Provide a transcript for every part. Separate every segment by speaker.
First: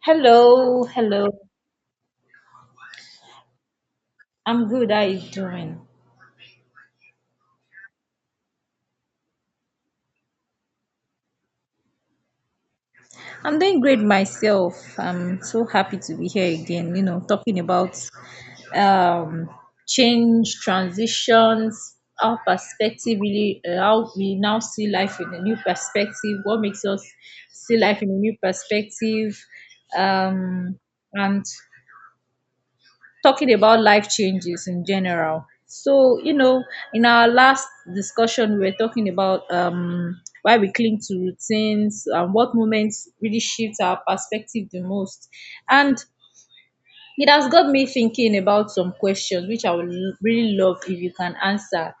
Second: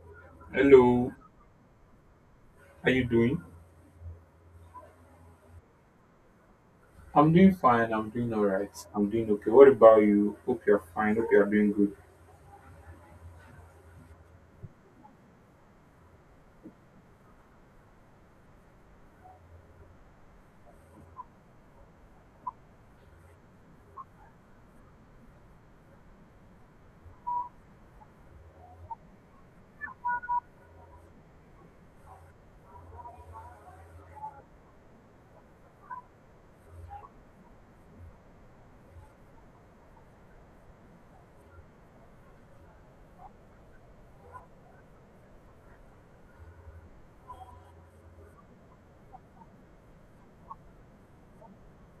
Speaker 1: Hello,
Speaker 2: Hello,
Speaker 1: hello.
Speaker 2: how you doing?
Speaker 1: I'm good. How are you doing?
Speaker 2: I'm doing fine. I'm doing all right. I'm doing okay. What about you? Hope you're fine. Hope you're doing good.
Speaker 1: I'm doing great myself. I'm so happy to be here again, you know, talking about um change, transitions, our perspective, really, how we now see life in a new perspective, what makes us see life in a new perspective, um and talking about life changes in general. So, you know, in our last discussion, we were talking about why we cling to routines and what moments really shift our perspective the most. And it has got me thinking about some questions which I would really love if you can answer.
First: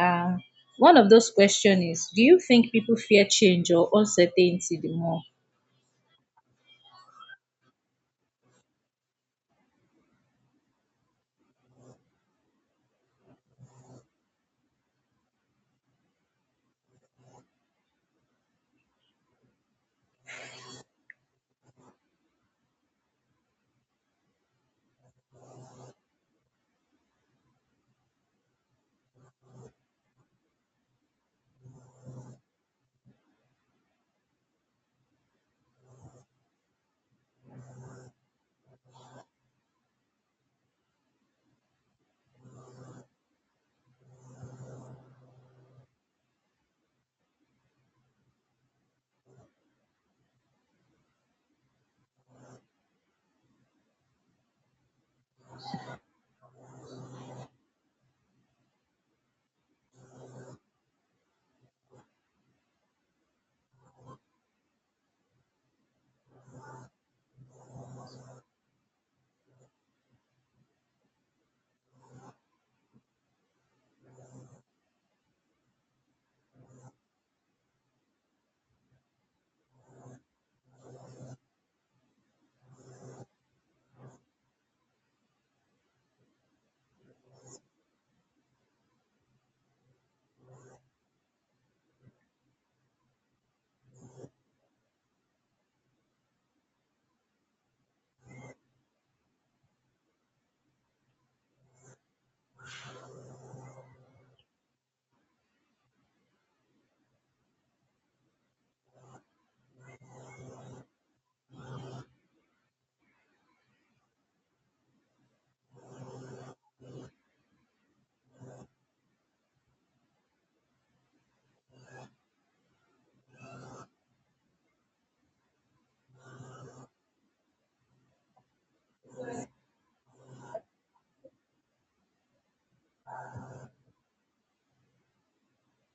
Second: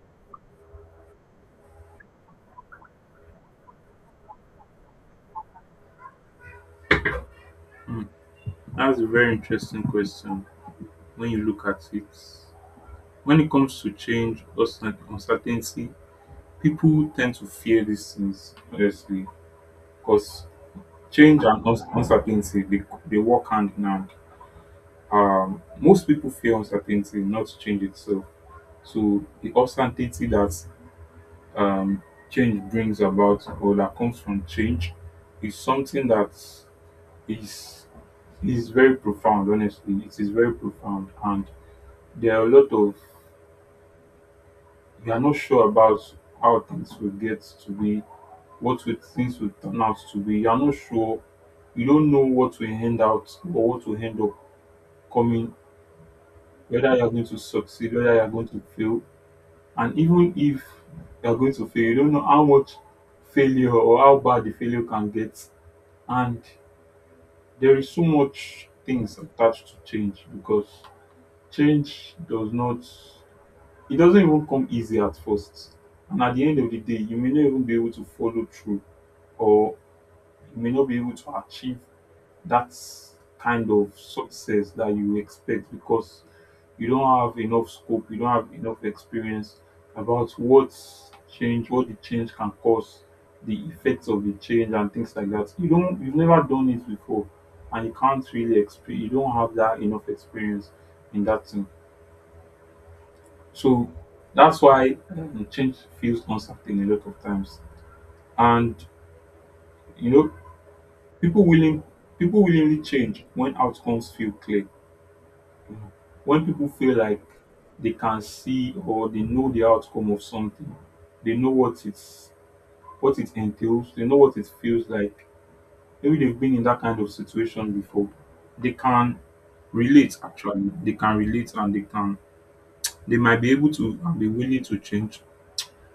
Speaker 1: Um, one of those questions is, do you think people fear change or uncertainty the more?
Speaker 2: Hmm, that's a very interesting question. When you look at it, when it comes to change or uncertainty, people tend to fear these things. Honestly, because change and uncertainty they work hand in hand. Most people fear uncertainty, not change itself. So the uncertainty that um, change brings about or that comes from change is something that is is very profound. Honestly, it is very profound, and there are a lot of, you are not sure about how things will get to be, what will things will turn out to be. You are not sure, you don't know what will end out or what will end up coming, whether you are going to succeed, whether you are going to fail. And even if you are going to fail, you don't know how much failure or how bad the failure can get. And there is so much things attached to change, because change does not, it doesn't even come easy at first. And at the end of the day, you may not even be able to follow through, or you may not be able to achieve that kind of success that you expect, because you don't have enough scope, you don't have enough experience about what change, what the change can cause, the effects of the change and things like that. You've never done it before, and you can't really experience, you don't have that enough experience in that thing. So that's why change feels uncertain a lot of times. And you know, people willing people willingly change when outcomes feel clear, when people feel like they can see or they know the outcome of something, they know what it's, what it entails, they know what it feels like. Maybe they've been in that kind of situation before. They can relate, actually. They can relate, and they can they might be able to and be willing to change.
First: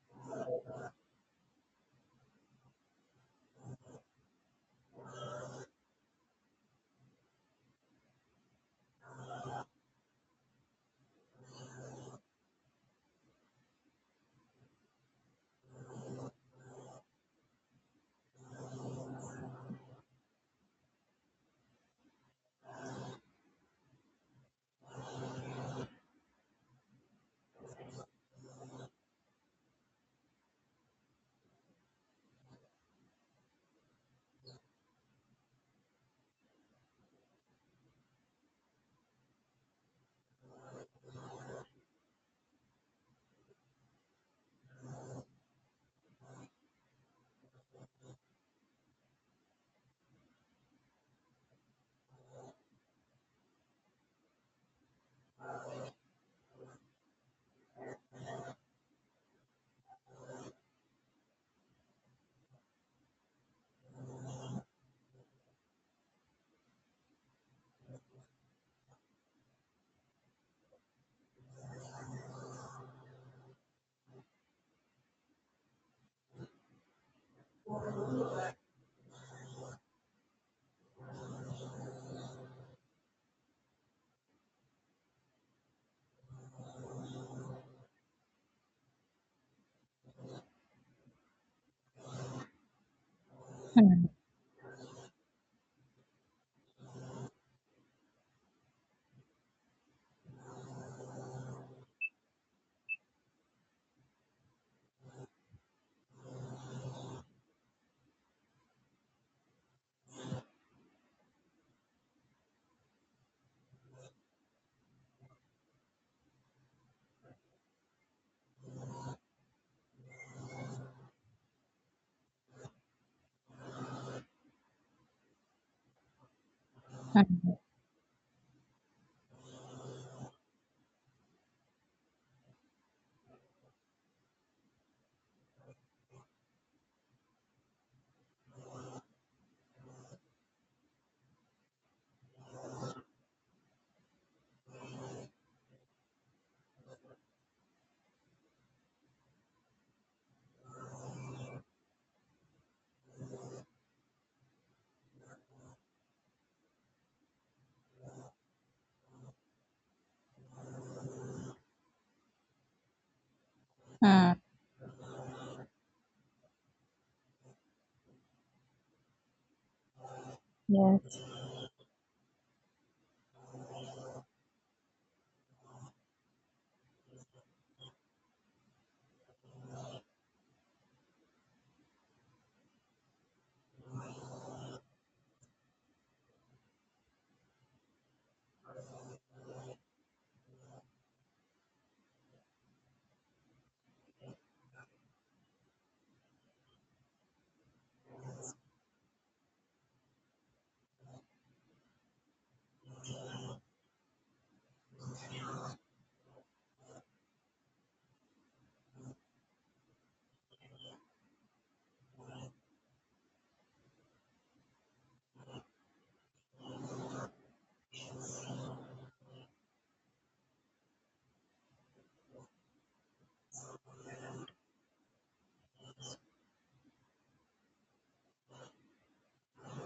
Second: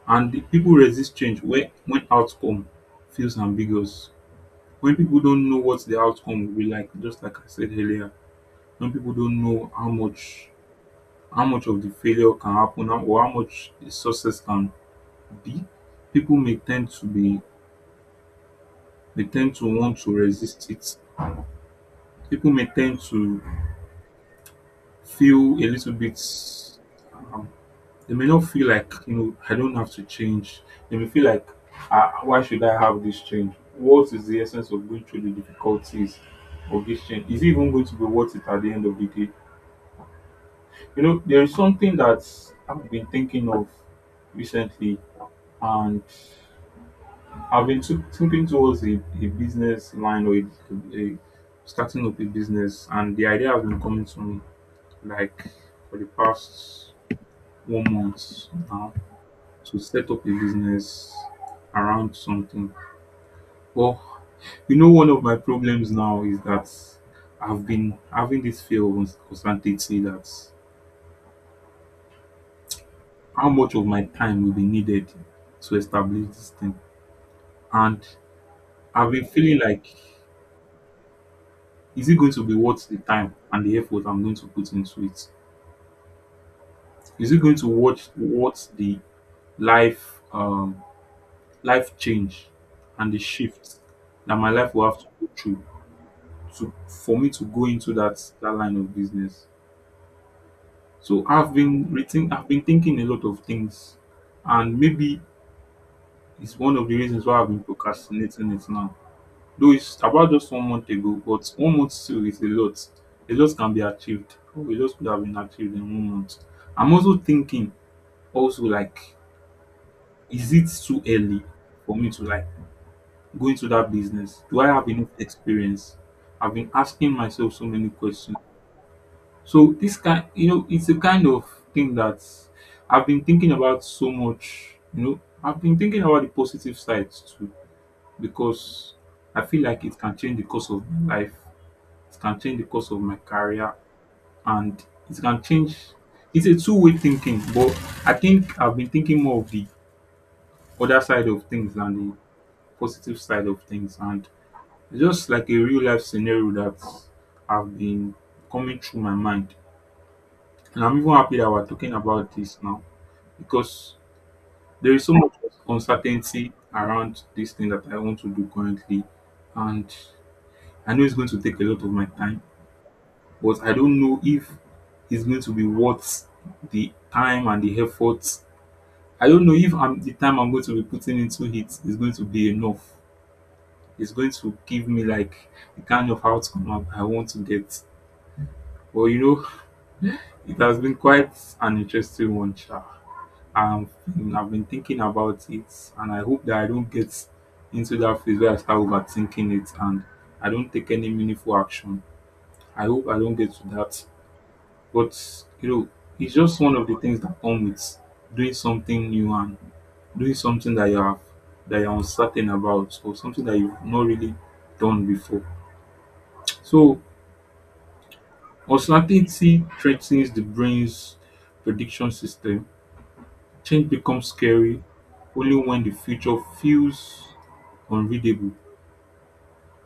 Speaker 2: And the people resist change when outcome feels ambiguous. When people don't know what the outcome will be like, just like I said earlier, when people don't know how much, how much of the failure can happen or how much the success can be, people may tend to be, they tend to want to resist it. People may tend to feel a little bit, um, they may not feel like, you know, I don't have to change. They may feel like, why should I have this change? What is the essence of going through the difficulties of this change? Is it even going to be worth it at the end of the day? You know, there is something that I've been thinking of recently, and I've been to thinking towards a business line, or a, starting up a business, and the idea has been coming to me like for the past 1 month now to set up a business around something. But you know, one of my problems now is that I've been having this fear of uncertainty, that how much of my time will be needed to establish this thing, and I've been feeling like, is it going to be worth the time and the effort I'm going to put into it? Is it going to worth what the life um life change and the shift
Speaker 1: Hmm,
Speaker 2: that my life will have to go through to, for me to go into that line of business? So I've been thinking a lot of things, and maybe it's one of the reasons why I've been procrastinating it now. Though it's about just 1 month ago, but 1 month still is a lot. A lot can be achieved. Oh, a lot could have been achieved in 1 month. I'm also thinking, also like, is it too early for me to like go into that business? Do I have enough experience? I've been asking
Speaker 1: hmm,
Speaker 2: myself so many questions. So this kind, you know, it's a kind of thing that I've been thinking about so much, you know. I've been thinking about the positive sides too, because I feel like it can change the course of my life, it can change the course of my career, and it can change, it's a two-way thinking. But I think I've been thinking more of the other side of things than the positive side of things. And it's just like a real life scenario that have been coming through my mind, and I'm even happy that we're talking about this now, because
Speaker 1: hmm,
Speaker 2: there is so much uncertainty around this thing that I want to do currently. And I know it's
Speaker 1: yes.
Speaker 2: going to take a lot of my time, but I don't know if it's going to be worth the time and the effort. I don't know if I'm, the time I'm going to be putting into it is going to be enough. It's going to give me like the kind of outcome I want to get. Well, you know, it has been quite an interesting one, sha. Um, I've been thinking about it, and I hope that I don't get into that phase where I start overthinking it and I don't take any meaningful action. I hope I don't get to that. But you know, it's just one of the things that come with doing something new, and doing something that you have that you're uncertain about, or something that you've not really done before. So uncertainty threatens the brain's prediction system. Change becomes scary only when the future feels unreadable.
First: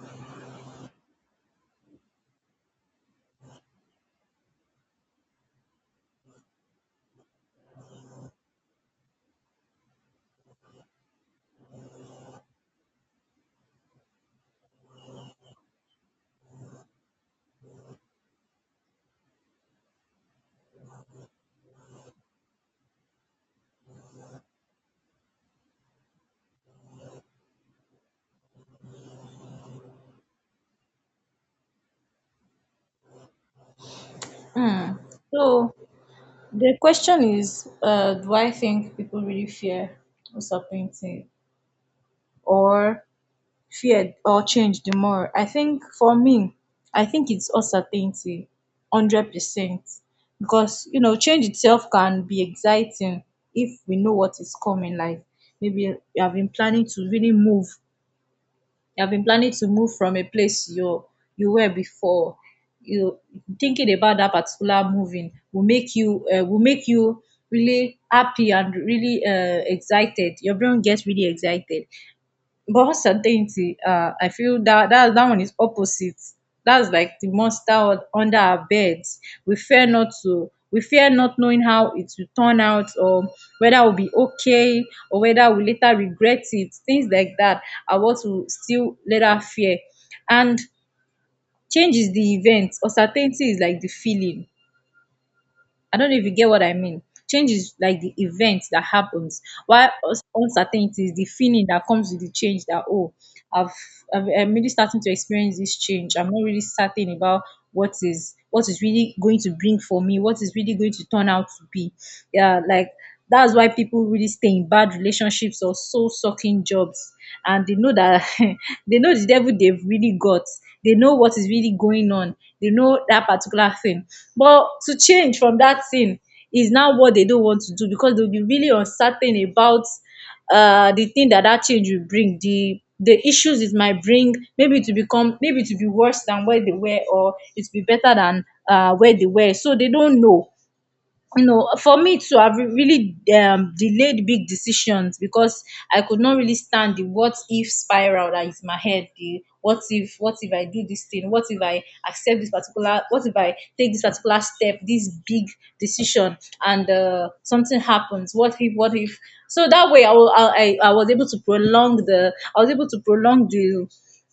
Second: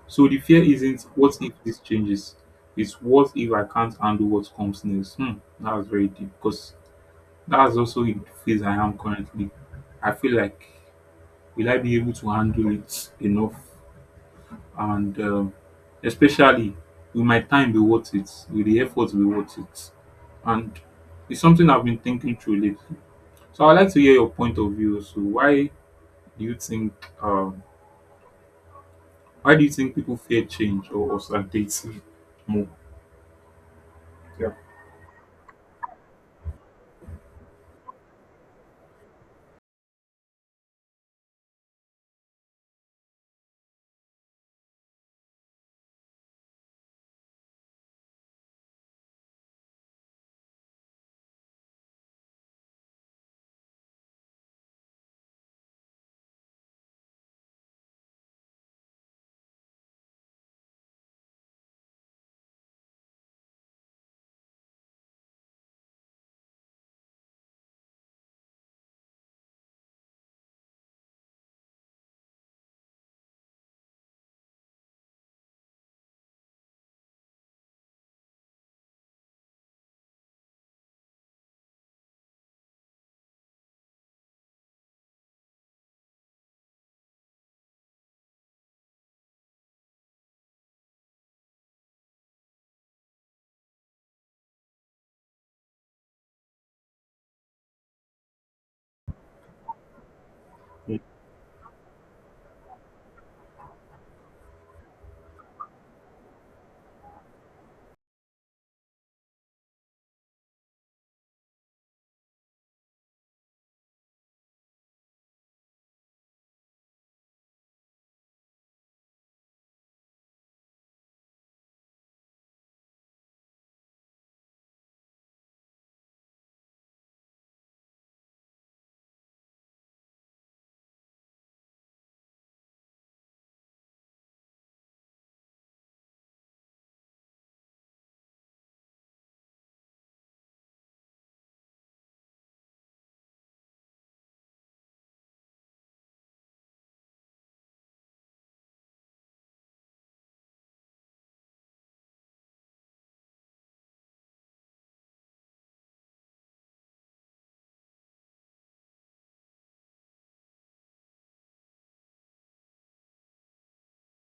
Speaker 2: So the fear isn't what if this changes, it's what if I can't handle what comes next. Hmm, that was very deep, because that's also the phase I am currently. I feel like, will I be able to handle it enough? And especially, will my time be worth it? Will the effort be worth it? And it's something I've been thinking through lately. So I'd like to hear your point of view. So why do you think, um, people fear change or uncertainty more? Yeah.
Speaker 1: Hmm. So, the question is, do I think people really fear disappointing or fear or change the more? I think for me, I think it's uncertainty, 100%, because you know change itself can be exciting if we know what is coming. Like maybe you have been planning to really move you have been planning to move from a place you were before, you thinking about that particular moving will make you really happy and really excited. Your brain gets really excited, but uncertainty, I feel that, that one is opposite. That's like the monster under our beds. We fear not to. We fear not knowing how it will turn out, or whether we'll be okay, or whether we later regret it. Things like that are what we still later fear. And change is the event. Uncertainty is like the feeling. I don't know if you get what I mean. Change is like the event that happens, while uncertainty is the feeling that comes with the change that, oh, I've, I've, I'm really starting to experience this change. I'm not really certain about what is really going to bring for me, what is really going to turn out to be. Yeah, like that's why people really stay in bad relationships or soul sucking jobs, and they know that they know the devil they've really got. They know what is really going on. They know that particular thing. But to change from that thing is now what they don't want to do, because they'll be really uncertain about the thing that that change will bring, the issues it might bring, maybe to become, maybe to be worse than where they were, or it will be better than where they were. So they don't know. You know, for me, to have really delayed big decisions, because I could not really stand the what if spiral that is in my head. The what if I do this thing? What if I accept this particular? What if I take this particular step, this big decision, and something happens? What if? What if? So that way, I, will, I was able to prolong the. I was able to prolong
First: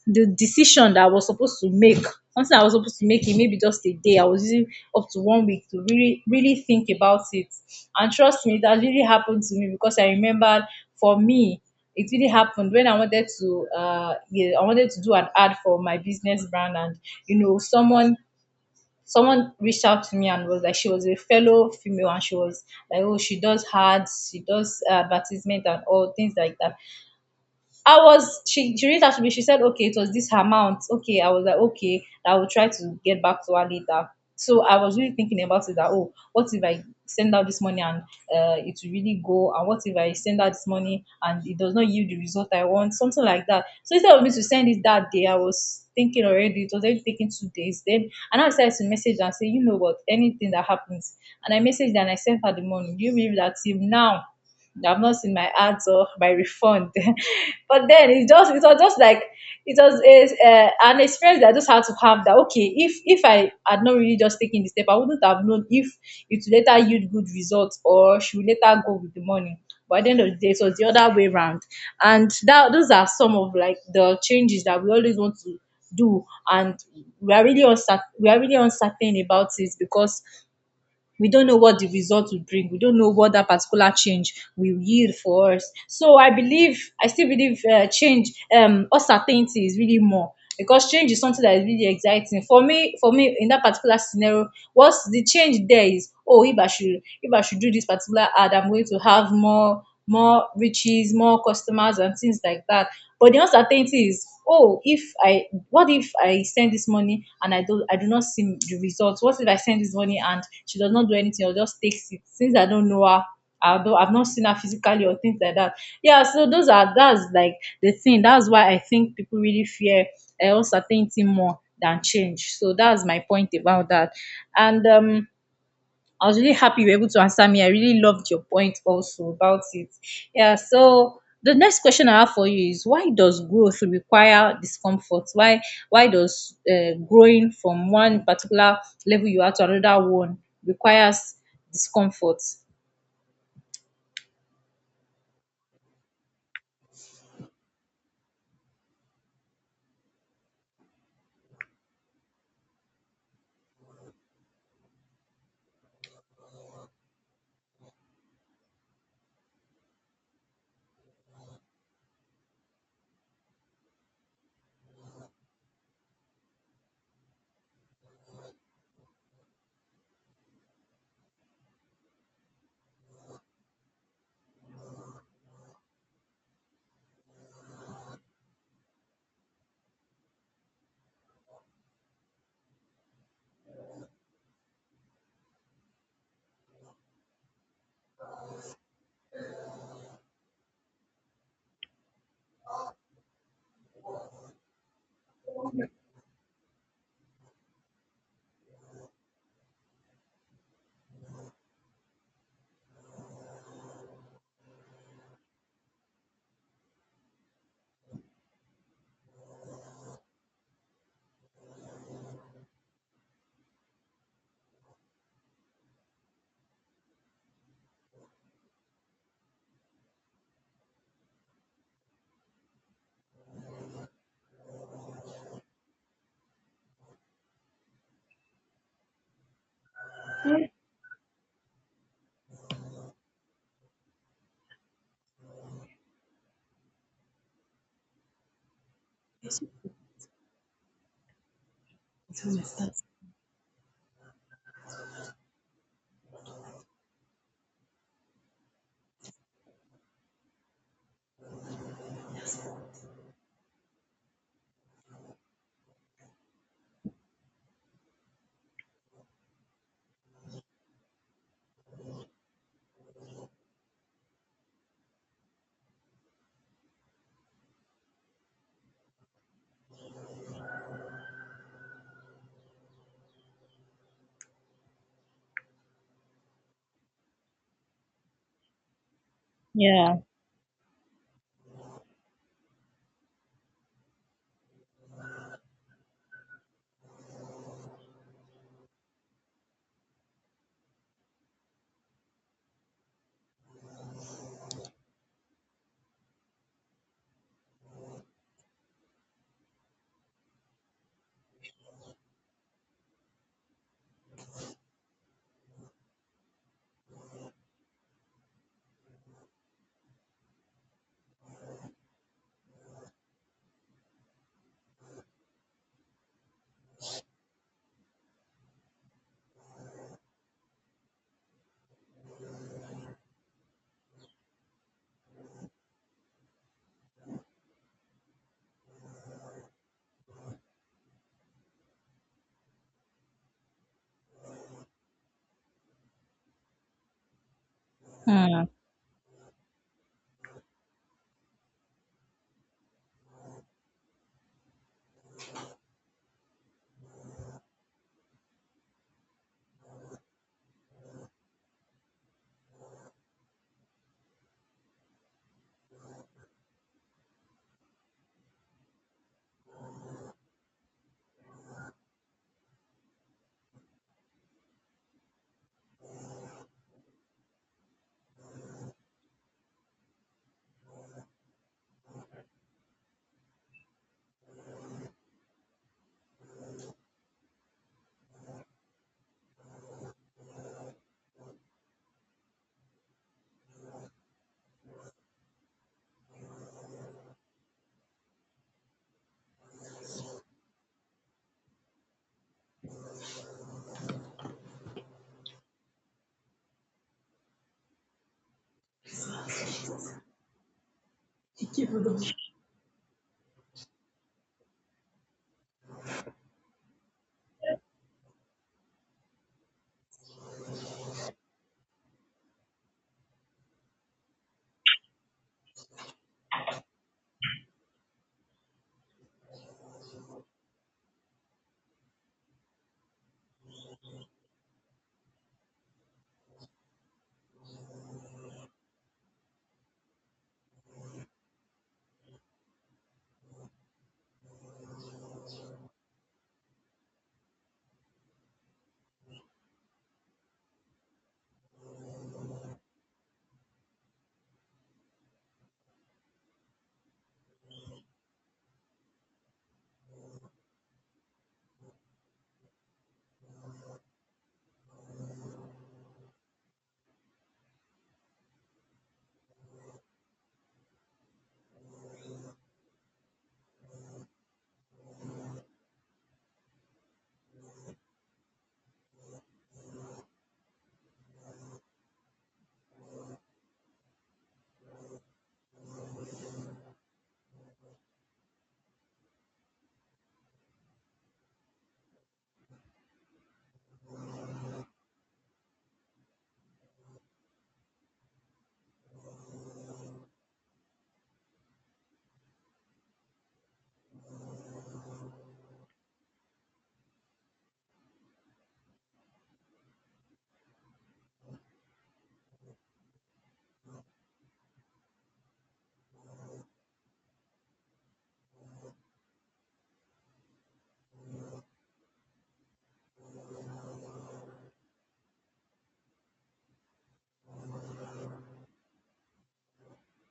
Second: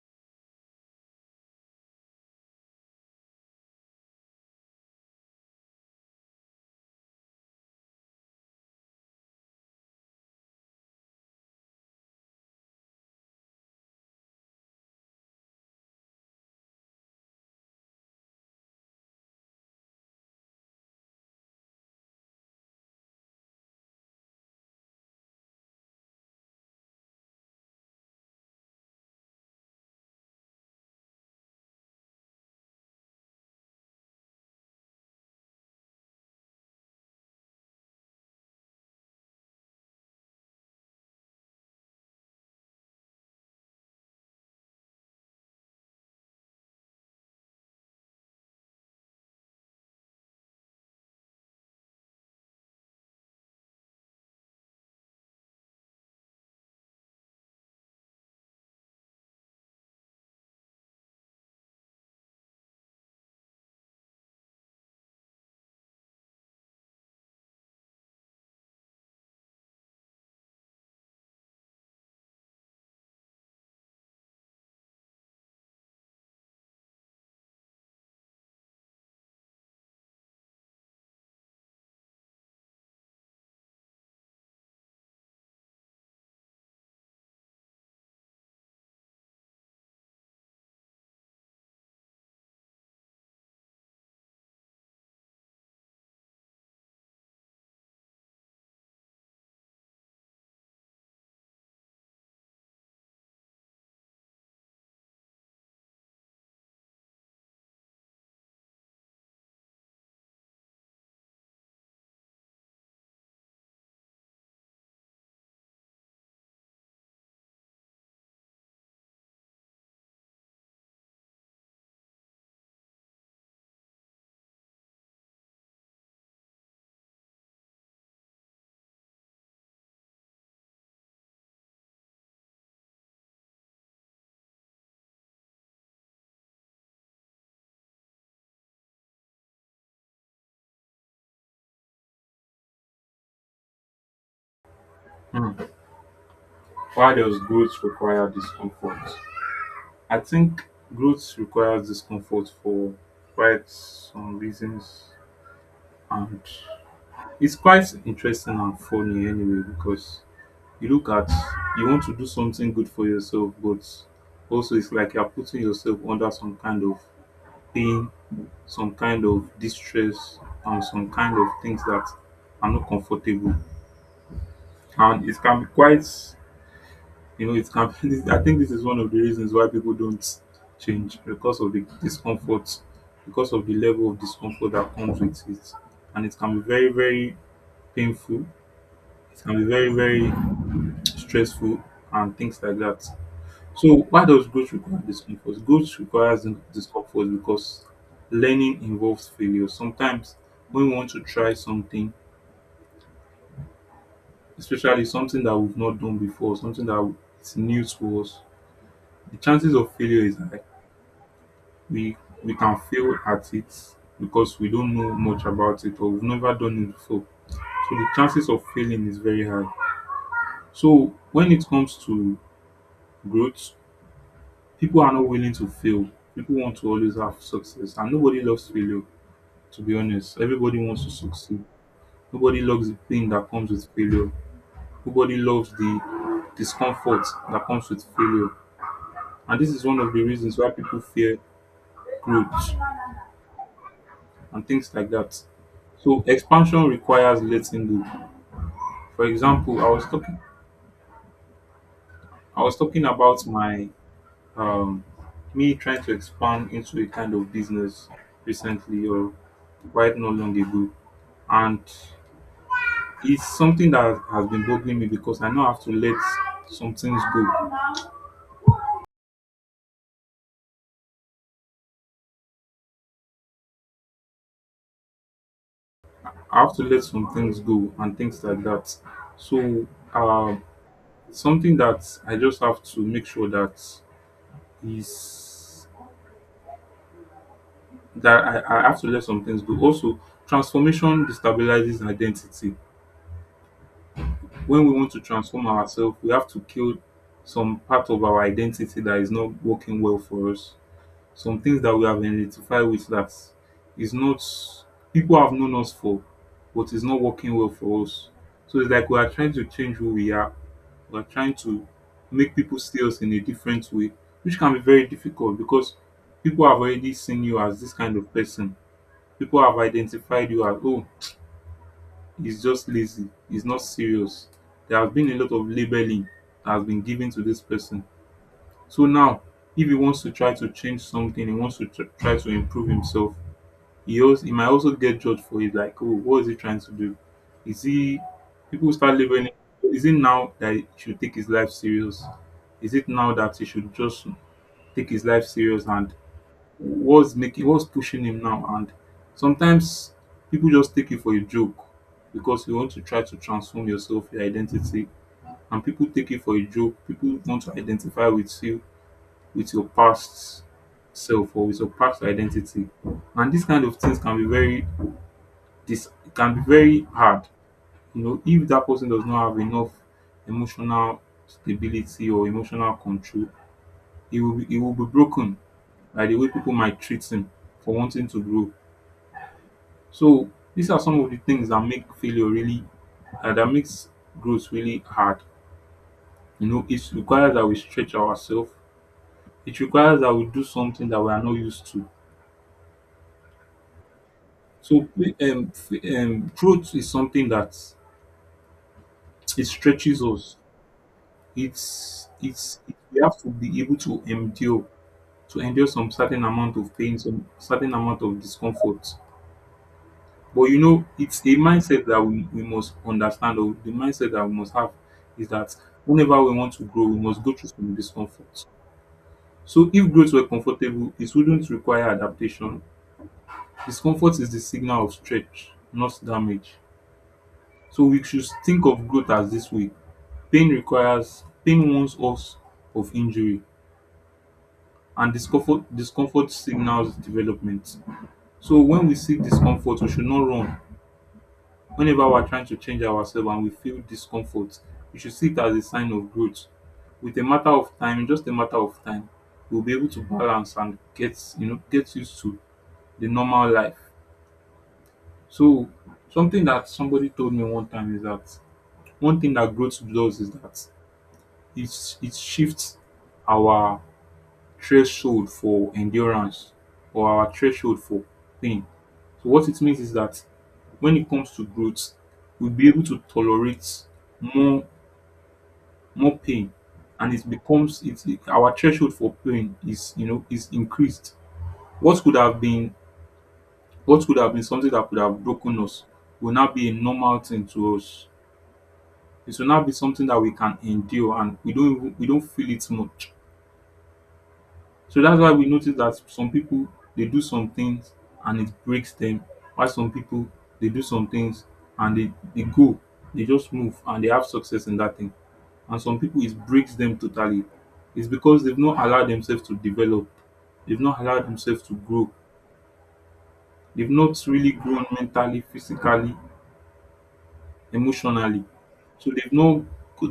Speaker 1: the decision that I was supposed to make, something I was supposed to make in maybe just a day. I was using up to 1 week to really, really think about it. And trust me, that really happened to me because I remembered, for me, it really happened when I wanted to, I wanted to do an ad for my business brand, and you know, someone reached out to me and was like, she was a fellow female, and she was like, oh, she does ads, she does advertisement and all things like that. I was she reached out to me, she said, okay, it was this amount. Okay, I was like, okay, I will try to get back to her later. So I was really thinking about it that oh, what if I send out this money and it will really go? And what if I send out this money and it does not yield the result I want? Something like that. So instead of me to send it that day, I was thinking already, it was already taking 2 days. Then and I decided to message and say, you know what, anything that happens. And I messaged her and I sent her the money. Do you believe that till now I've not seen my ads or my refund? But then it was just like it was a, an experience that I just had to have, that okay, if I had not really just taken the step, I wouldn't have known if it would later yield good results or she would later go with the money. But at the end of the day, it was the other way around. And that those are some of like the changes that we always want to do, and we are really uncertain about it, because we don't know what the result will bring. We don't know what that particular change will yield for us. So I still believe uncertainty is really more, because change is something that is really exciting for me. For me, in that particular scenario, what's the change there is? Oh, if I should do this particular ad, I'm going to have more, more riches, more customers, and things like that. But the uncertainty is, oh, if I, what if I send this money and I do not see the results? What if I send this money and she does not do anything or just takes it? Since I don't know her, I've not seen her physically or things like that. Yeah, so those are that's like the thing. That's why I think people really fear uncertainty more than change. So that's my point about that. And I was really happy you were able to answer me. I really loved your point also about it. Yeah, so the next question I have for you is, why does growth require discomfort? Why does growing from one particular level you are to another one requires discomfort?
Speaker 2: Why does growth require discomfort? I think growth requires discomfort for quite some reasons, and it's quite interesting and funny anyway, because you look at you want to do something good for yourself, but also it's like you're putting yourself under some kind of pain, some kind of distress, and some kind of things that are not comfortable, and it can be quite, you know, it can, I think this is one of the reasons why people don't change, because of the discomfort, because of the level of discomfort that comes with it. And it can be very, very painful, it can be very, very stressful, and things like that. So, why does growth require discomfort? Growth requires discomfort because learning involves failure. Sometimes, when we want to try something, especially something that we've not done before, something that is new to us, the chances of failure is high. We we can fail at it because we don't know much about it, or we've never done it before. So the chances of failing is very high. So when it comes to growth, people are not willing to fail. People want to always have success, and nobody loves failure. To be honest, everybody wants to succeed. Nobody loves the pain that comes with failure. Nobody loves the discomfort that comes with failure. And this is one of the reasons why people fear growth, and things like that. So expansion requires letting go. For example, I was talking about my um me trying to expand into a kind of business recently, or right not long ago. And it's something that has been bothering me, because I now have to let some things go. I have to let some things go and things like that. So
Speaker 1: Yeah.
Speaker 2: um something that I just have to make sure that is that I have to let some things go. Also, transformation destabilizes identity. When we want to transform ourselves, we have to kill some part of our identity that is not working well for us. Some things that we have identified with that is not, people have known us for, but is not working well for us. So it's like we are trying to change who we are. We are trying to make people see us in a different way, which can be very difficult because people have already seen you as this kind of person. People have identified you as, oh, he's just lazy, he's not serious. There has been a lot of labeling that has been given to this person. So now, if he wants to try to change something, he wants to try to improve himself, he, also, he might also get judged for it. Like, oh, what is he trying to do? Is he,
Speaker 1: Hmm.
Speaker 2: people start labeling, is it now that he should take his life serious? Is it now that he should just take his life serious and what's pushing him now? And sometimes people just take it for a joke because you want to try to transform yourself, your identity, and people take it for a joke. People want to identify with you, with your past self or with your past identity, and these kind of things can be very, this can be very hard, you know, if that person does not have enough emotional stability or emotional control. He will be broken by the way people might treat him for wanting to grow. So these are some of the things that make failure really that makes growth really hard. You know, it requires that we stretch ourselves. It requires that we do something that we are not used to. So growth is something that it stretches us. It's we have to be able to endure some certain amount of pain, some certain amount of discomfort. But you know, it's a mindset that we must understand, or the mindset that we must have is that whenever we want to grow, we must go through some discomfort. So if growth were comfortable, it wouldn't require adaptation. Discomfort is the signal of stretch, not damage. So we should think of growth as this way. Pain warns us of injury, and discomfort signals development. So when we see discomfort, we should not run. Whenever we're trying to change ourselves and we feel discomfort, we should see it as a sign of growth. With a matter of time, just a matter of time, we'll be able to balance and get, you know, get used to the normal life. So something that somebody told me one time is that one thing that growth does is that it shifts our threshold for endurance, or our threshold for pain. So what it means is that when it comes to growth, we'll be able to tolerate more more pain, and it becomes our threshold for pain is, you know, is increased. what could have been what could have been something that could have broken us will now be a normal thing to us. It will now be something that we can endure and we don't feel it much. So that's why we notice that some people, they do some things and it breaks them, while some people, they do some things and they just move and they have success in that thing, and some people it breaks them totally. It's because they've not allowed themselves to develop, they've not allowed themselves to grow, they've not really grown mentally, physically, emotionally. So they've not,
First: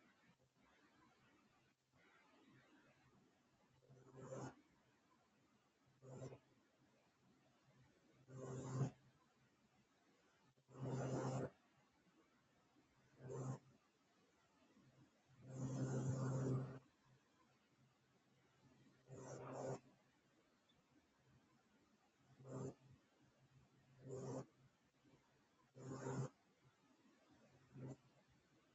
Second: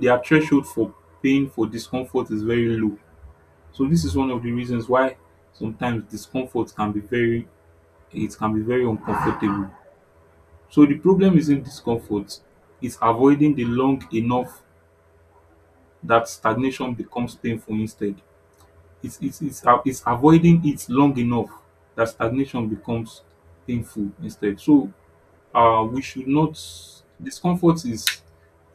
Speaker 2: their threshold for pain, for discomfort is very low. So this is one of the reasons why sometimes discomfort can be very, it can be very uncomfortable. So the problem isn't discomfort, it's avoiding the long enough that stagnation becomes painful instead. It's avoiding it long enough that stagnation becomes painful instead. So uh, we should not, discomfort is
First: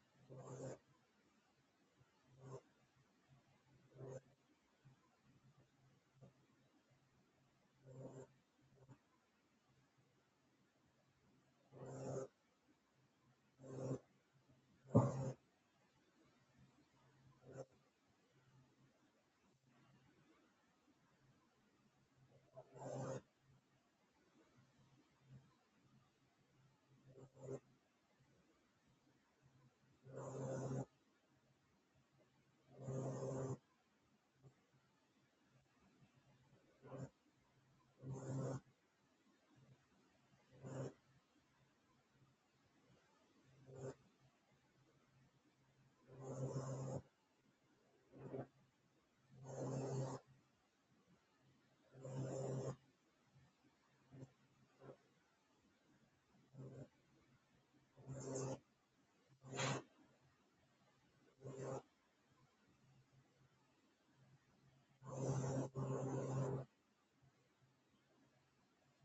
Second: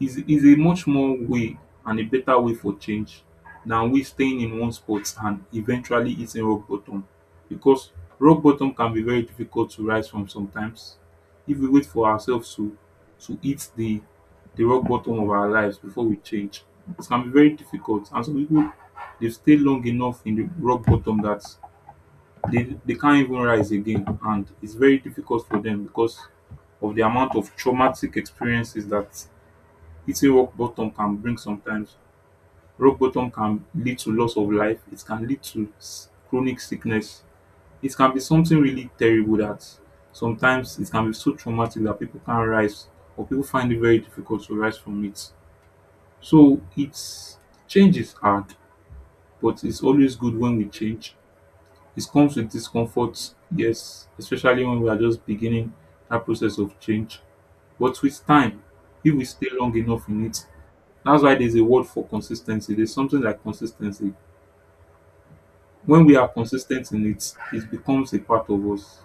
Speaker 2: a much more way and a better way for change than we staying in one spot and eventually hitting rock bottom, because rock bottom can be very difficult to rise from sometimes. If we wait for ourselves to hit the rock bottom of our lives before we change, it can be very difficult, and some people, they've stayed long enough in the rock bottom that they can't even rise again, and it's very difficult for them because of the amount of traumatic experiences that hitting rock bottom can bring sometimes. Rock bottom can lead to loss of life, it can lead to chronic sickness. It can be something really terrible that sometimes it can be so traumatic that people can't rise, or people find it very difficult to rise from it. So it's, change is hard, but it's always good when we change. It comes with discomfort, yes, especially when we are just beginning that process of change. But with time, if we stay long enough in it, that's why there's a word for consistency. There's something like consistency. When we are consistent in it, it becomes a part of us.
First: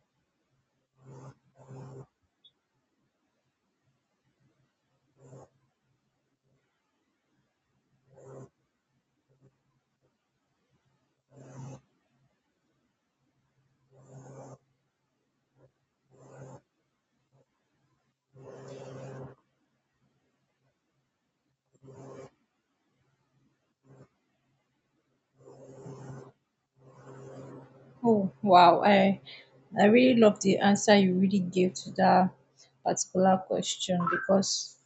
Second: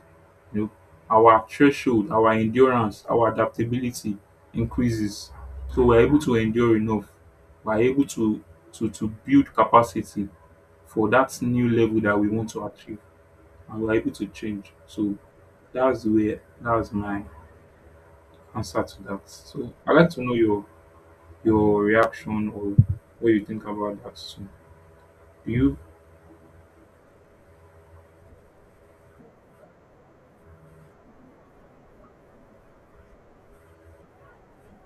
Speaker 2: You know, our threshold, our endurance, our adaptability increases. So we're able to endure enough. We're able to build capacity for that new level that we want to achieve, and we're able to change. So that's my answer to that. So I'd like to know your reaction or what you think about that. So do you?
Speaker 1: Oh wow. I really love the answer you really gave to that particular question, because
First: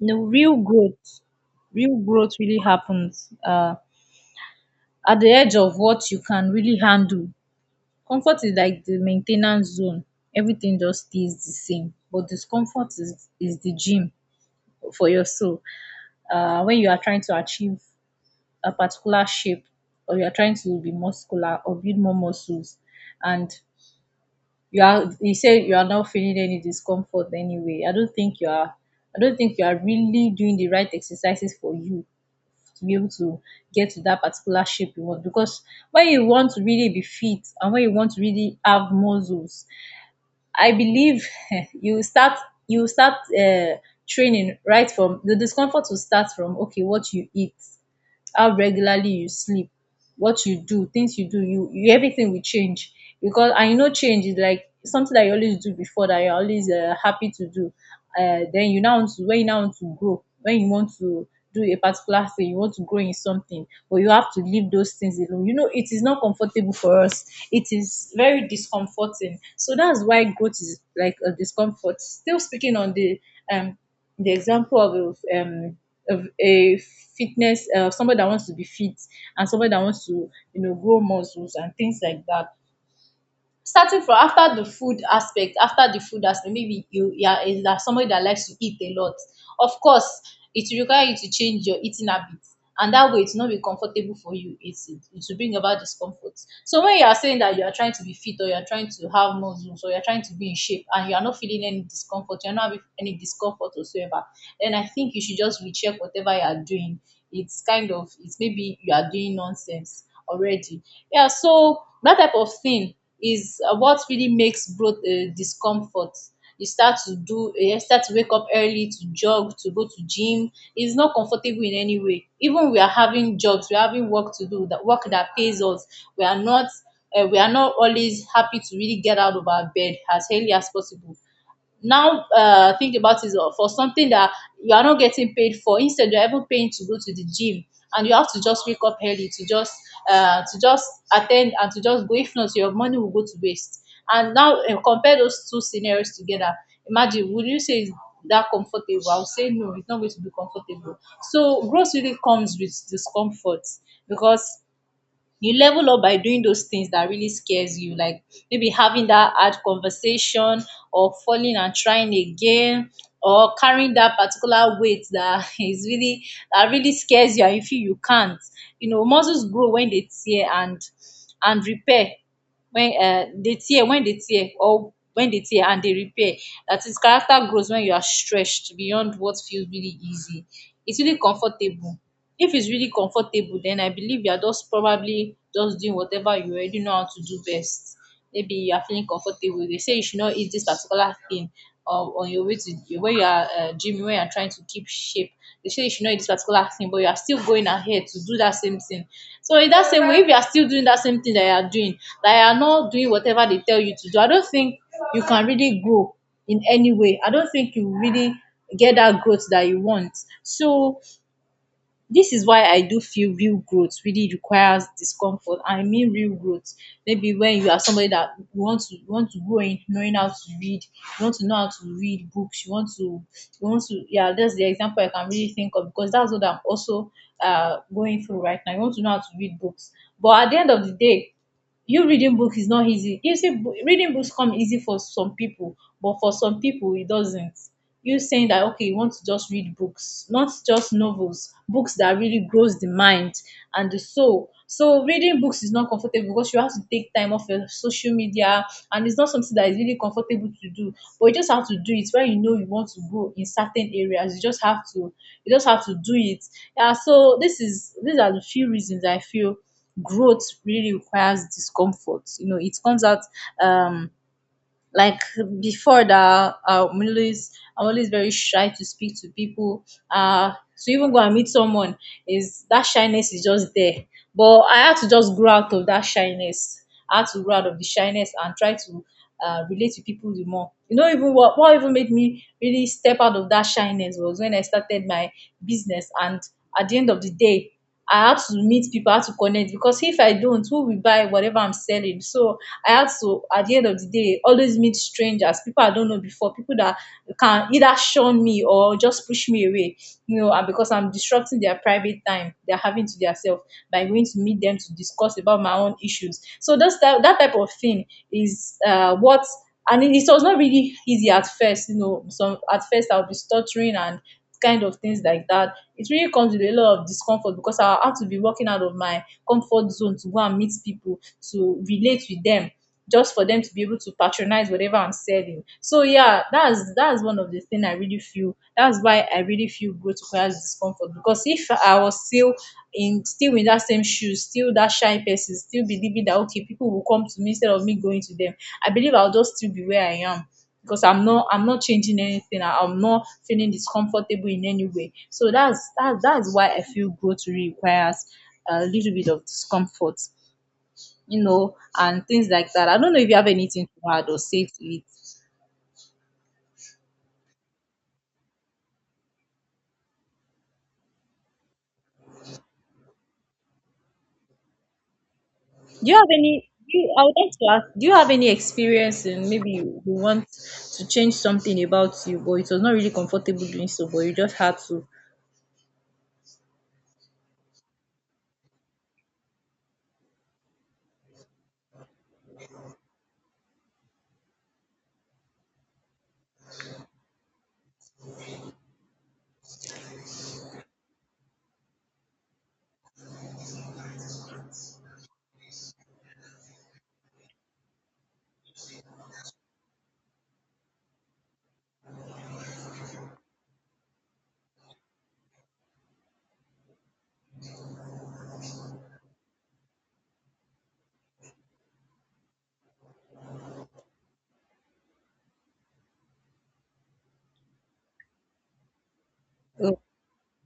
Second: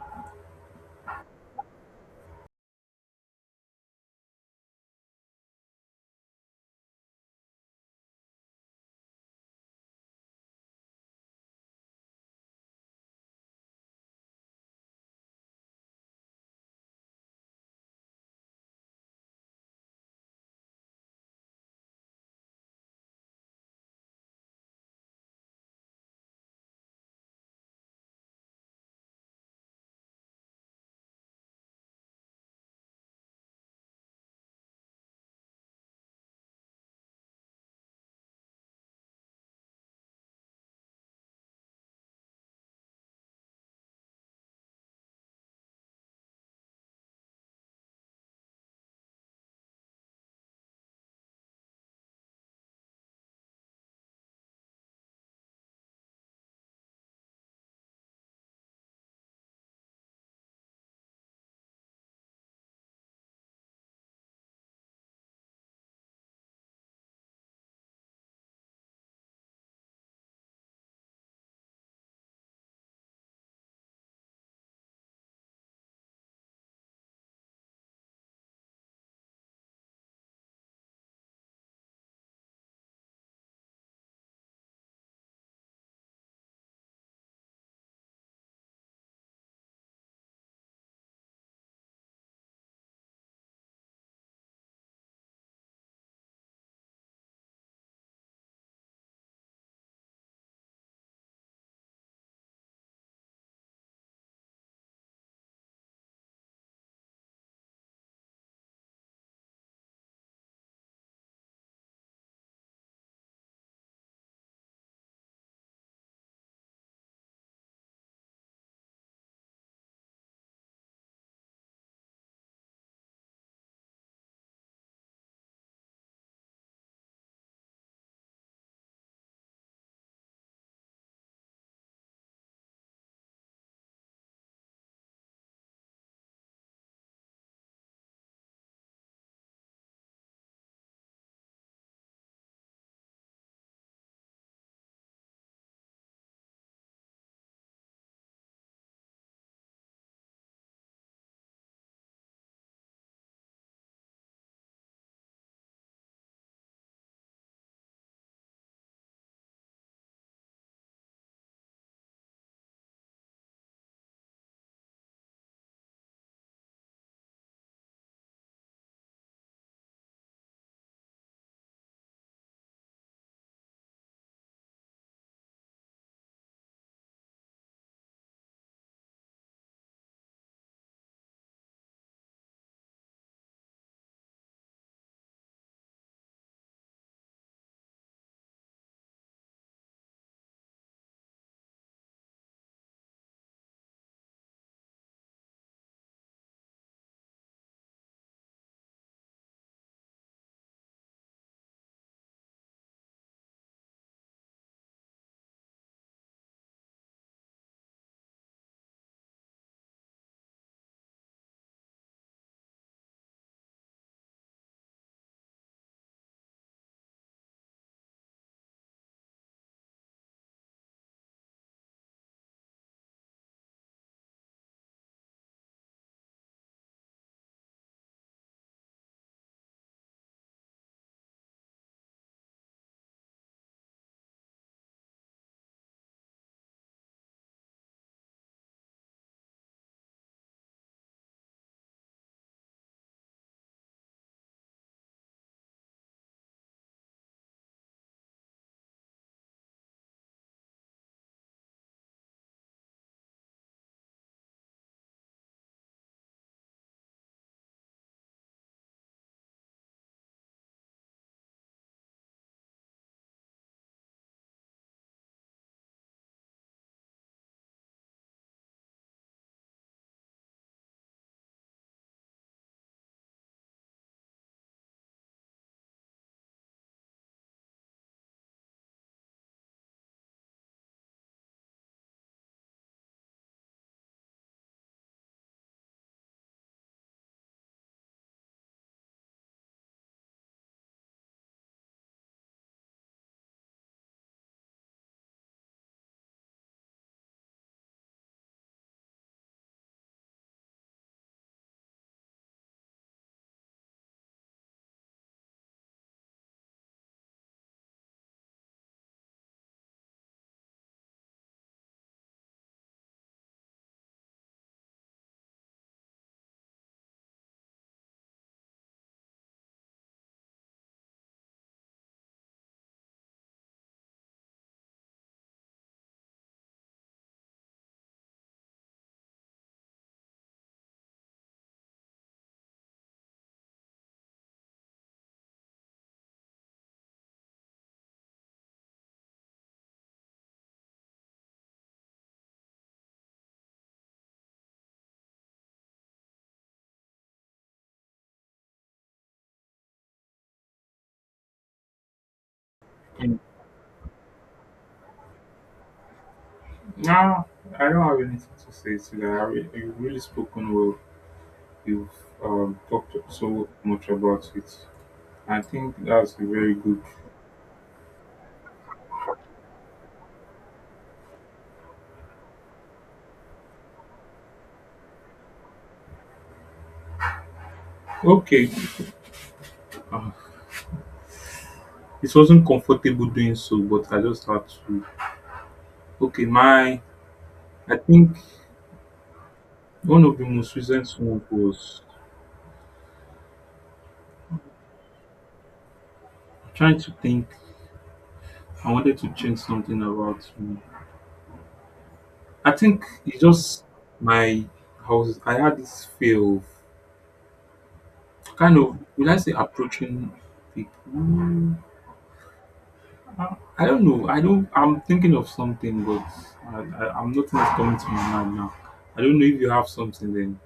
Speaker 1: No, real growth really happens at the edge of what you can really handle. Comfort is like the maintenance zone. Everything just stays the same. But discomfort is the gym for your soul. When you are trying to achieve a particular shape, or you are trying to be muscular or build more muscles, and you say you are not feeling any discomfort anyway, I don't think you are really doing the right exercises for you to be able to get to that particular shape you want. Because when you want to really be fit and when you want to really have muscles, I believe you start you start training right from the discomfort will start from, okay, what you eat, how regularly you sleep, what you do, things you do, you, everything will change. Because and you know change is like something that you always do before, that you're always happy to do. Then you now want to when you now want to grow, when you want to do a particular thing, you want to grow in something, but you have to leave those things alone. You know, it is not comfortable for us. It is very discomforting. So that's why growth is like a discomfort. Still speaking on the um example of a fitness, somebody that wants to be fit and somebody that wants to, you know, grow muscles and things like that, starting from after the food aspect, maybe you are somebody that likes to eat a lot. Of course it will require you to change your eating habits, and that way it's not be comfortable for you. It will bring about discomfort. So when you are saying that you are trying to be fit, or you are trying to have muscles, or you are trying to be in shape, and you are not feeling any discomfort, you are not having any discomfort whatsoever, then I think you should just recheck whatever you are doing. It's kind of it's maybe you are doing nonsense already. Yeah, so that type of thing is what really makes growth discomfort. You start to do, eh, you start to wake up early to jog, to go to gym. It's not comfortable in any way. Even we are having jobs, we are having work to do, that work that pays us. We are not we are not always happy to really get out of our bed as early as possible now. Think about it, for something that you are not getting paid for. Instead you're even paying to go to the gym, and you have to just wake up early to just uh, to just attend and to just go, if not your money will go to waste. And now compare those two scenarios together. Imagine, would you say it's that comfortable? I would say no, it's not going to be comfortable. So growth really comes with discomfort, because you level up by doing those things that really scares you, like maybe having that hard conversation, or falling and trying again, or carrying that particular weight that is really that really scares you and you feel you can't. You know, muscles grow when they tear and repair. When they tear, when they tear or when they tear and they repair, that is, character grows when you are stretched beyond what feels really easy. It's really comfortable. If it's really comfortable, then I believe you're just probably just doing whatever you already know how to do best. Maybe you are feeling comfortable. They say you should not eat this particular thing on your way to where you are, gym, where you are trying to keep shape. They say you should not eat this particular thing, but you are still going ahead to do that same thing. So in that same way, if you are still doing that same thing that you are doing, that you are not doing whatever they tell you to do, I don't think you can really grow in any way. I don't think you really get that growth that you want. So this is why I do feel real growth really requires discomfort. I mean real growth. Maybe when you are somebody that you want to grow in knowing how to read, you want to know how to read books, you want to yeah, that's the example I can really think of, because that's what I'm also going through right now. You want to know how to read books. But at the end of the day, you reading book is not easy. You see, reading books come easy for some people, but for some people it doesn't. You saying that, okay, you want to just read books, not just novels, books that really grows the mind and the soul. So reading books is not comfortable, because you have to take time off your social media, and it's not something that is really comfortable to do. But you just have to do it when you know you want to grow in certain areas. You just have to do it. Yeah. So this is these are the few reasons I feel growth really requires discomfort. You know, it comes out um like before that, I'm always very shy to speak to people. To even go and meet someone, is that shyness is just there. But I had to just grow out of that shyness. I had to grow out of the shyness and try to relate to people the more. You know, even what even made me really step out of that shyness was when I started my business, and at the end of the day I had to meet people, I had to connect, because if I don't, who will buy whatever I'm selling? So I had to, at the end of the day, always meet strangers, people I don't know before, people that can either shun me or just push me away, you know, and because I'm disrupting their private time they're having to themselves by going to meet them to discuss about my own issues. So that's that, that type of thing is what and it was not really easy at first, you know. Some at first I'll be stuttering and kind of things like that. It really comes with a lot of discomfort, because I have to be working out of my comfort zone to go and meet people, to relate with them, just for them to be able to patronize whatever I'm selling. So yeah, that's one of the thing I really feel. That's why I really feel growth requires discomfort, because if I was still in still in that same shoes, still that shy person, still believing that okay people will come to me instead of me going to them, I believe I'll just still be where I am, because I'm not changing anything. I'm not feeling discomfortable in any way. So that's that, that's why I feel growth really requires a little bit of discomfort, you know, and things like that. I don't know if you have anything to add or say to it.
Speaker 2: No, I don't have anything to say to that. You've really spoken well. You've talked so much about it. I think
Speaker 1: Do you have
Speaker 2: that's
Speaker 1: any?
Speaker 2: very good.
Speaker 1: I would like to ask. Do you have any experience in, maybe you, you want to change something about you, but it was not really comfortable doing so, but you just had to.
Speaker 2: Okay, uh, it wasn't comfortable doing so, but I just had to. Okay, my, I think one of the most recent ones was, trying to think. I wanted to change something about me. I think it's just my, I had this fear of, kind of, will I say approaching people. I don't know. I don't. I'm thinking of something, but I, I'm nothing is coming to my mind now. I don't know if you have
Speaker 1: Oh,
Speaker 2: something then,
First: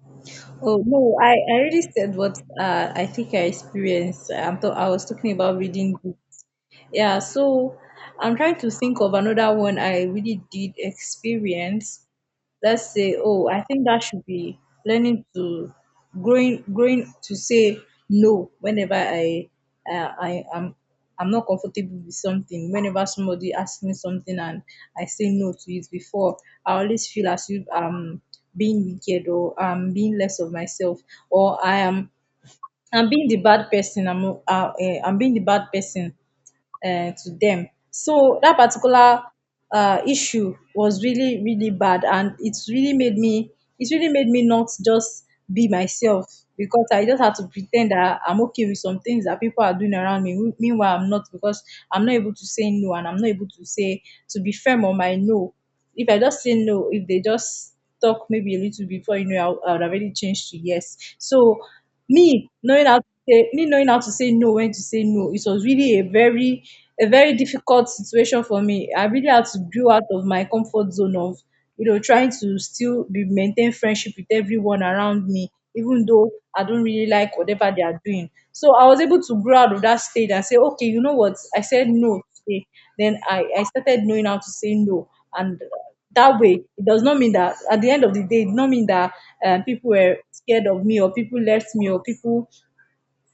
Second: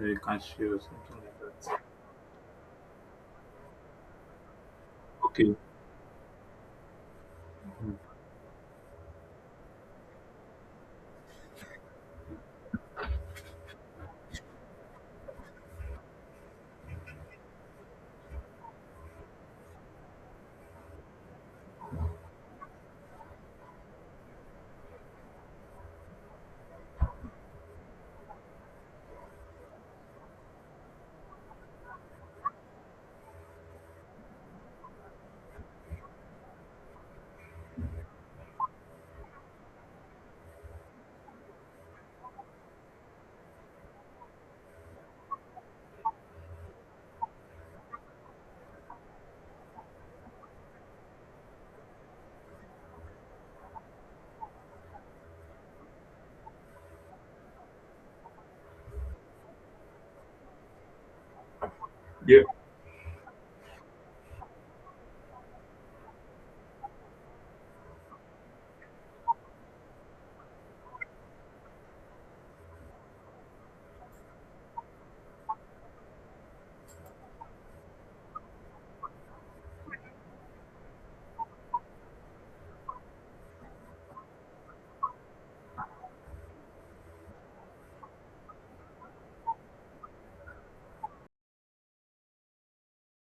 Speaker 2: you can share or
Speaker 1: oh
Speaker 2: something
Speaker 1: no,
Speaker 2: like
Speaker 1: I
Speaker 2: that.
Speaker 1: really said what, I think I experienced. I'm t- I am I was talking
Speaker 2: Okay.
Speaker 1: about reading books. Yeah, so
Speaker 2: Mm.
Speaker 1: I'm trying to think of another one I really did experience. Let's say, oh, I think that should be learning to, growing to say no whenever uh, I am I'm not comfortable with something. Whenever somebody asks me something and I say no to it before, I always feel as if I'm being wicked, or I'm being less of myself, or I'm being the bad person. I'm being the bad person to them. So that particular issue was really really bad, and it's really made me, it's really made me not just be myself, because I just had to pretend that I'm okay with some things that people are doing around me. Meanwhile, I'm not, because I'm not able to say no, and I'm not able to say to be firm on my no. If I just say no, if they just talk maybe a little before, you know, I would, I would have already changed to yes. So
Speaker 2: Yeah.
Speaker 1: me knowing how to me knowing how to say no, when to say no, it was really a very, a very difficult situation for me. I really had to go out of my comfort zone of, you know, trying to still be maintain friendship with everyone around me, even though I don't really like whatever they are doing. So I was able to grow out of that stage and say, okay, you know what, I said no today. Then I started knowing how to say no. And that way, it does not mean that at the end of the day, it does not mean that people were scared of me, or people left me, or people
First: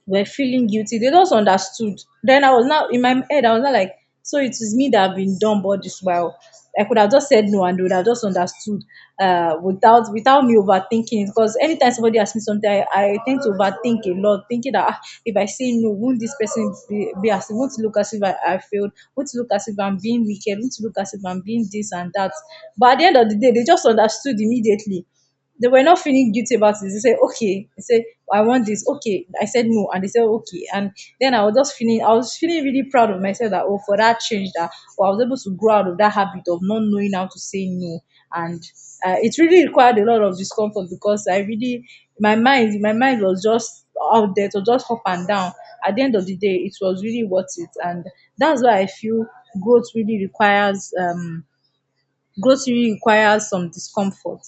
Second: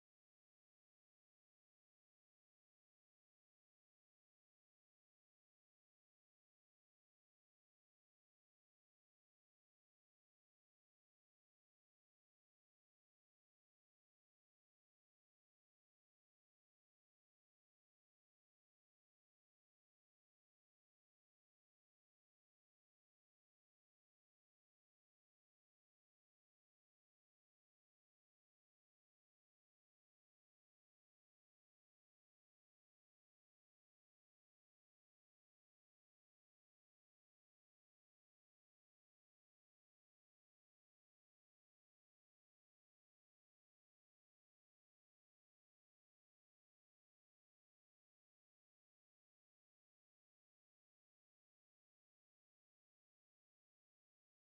Speaker 1: were feeling guilty. They just understood. Then I was now in my head, I was not like, so it is me that have been dumb all this while. I could have just said no and they would have just understood, without me overthinking it. Because anytime somebody asks me something, I tend to overthink a lot, thinking that ah, if I say no, won't this person be as won't it look as if I failed, won't it look as if I'm being wicked, won't it look as if I'm being this and that. But at the end of the day, they just understood immediately. They were not feeling guilty about it. They said, okay. They said, I want this. Okay. I said no. And they said, okay. And then I was just feeling, I was feeling really proud of myself that, oh, for that change that, oh, I was able to grow out of that habit of not knowing how to say no. And it really required a lot of discomfort, because I really, my mind was just out there, to just up and down. At the end of the day, it was really worth it. And that's why I feel growth really requires, grocery requires some discomfort.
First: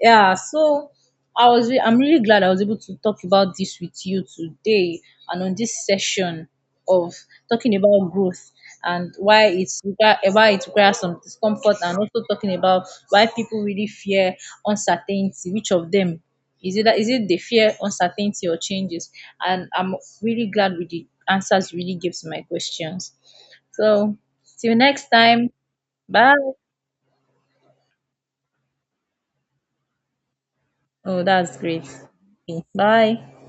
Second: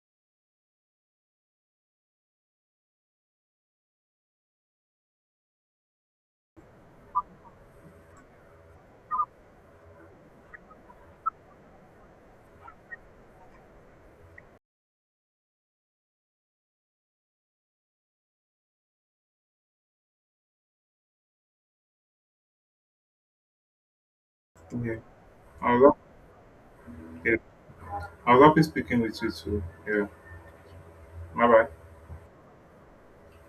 Speaker 1: Yeah, so I'm really glad I was able to talk about this with you today and on this session of talking about growth and why it requires some discomfort, and also talking about why people really fear uncertainty. Which of them is it, that is it they fear uncertainty or changes? And I'm really glad with the answers you really gave to my questions. So till
Speaker 2: Yeah.
Speaker 1: next time,
Speaker 2: I was
Speaker 1: bye.
Speaker 2: yeah. I was happy speaking with you too. Yeah.
Speaker 1: Oh,
Speaker 2: Bye
Speaker 1: that's
Speaker 2: bye.
Speaker 1: great. Okay, bye.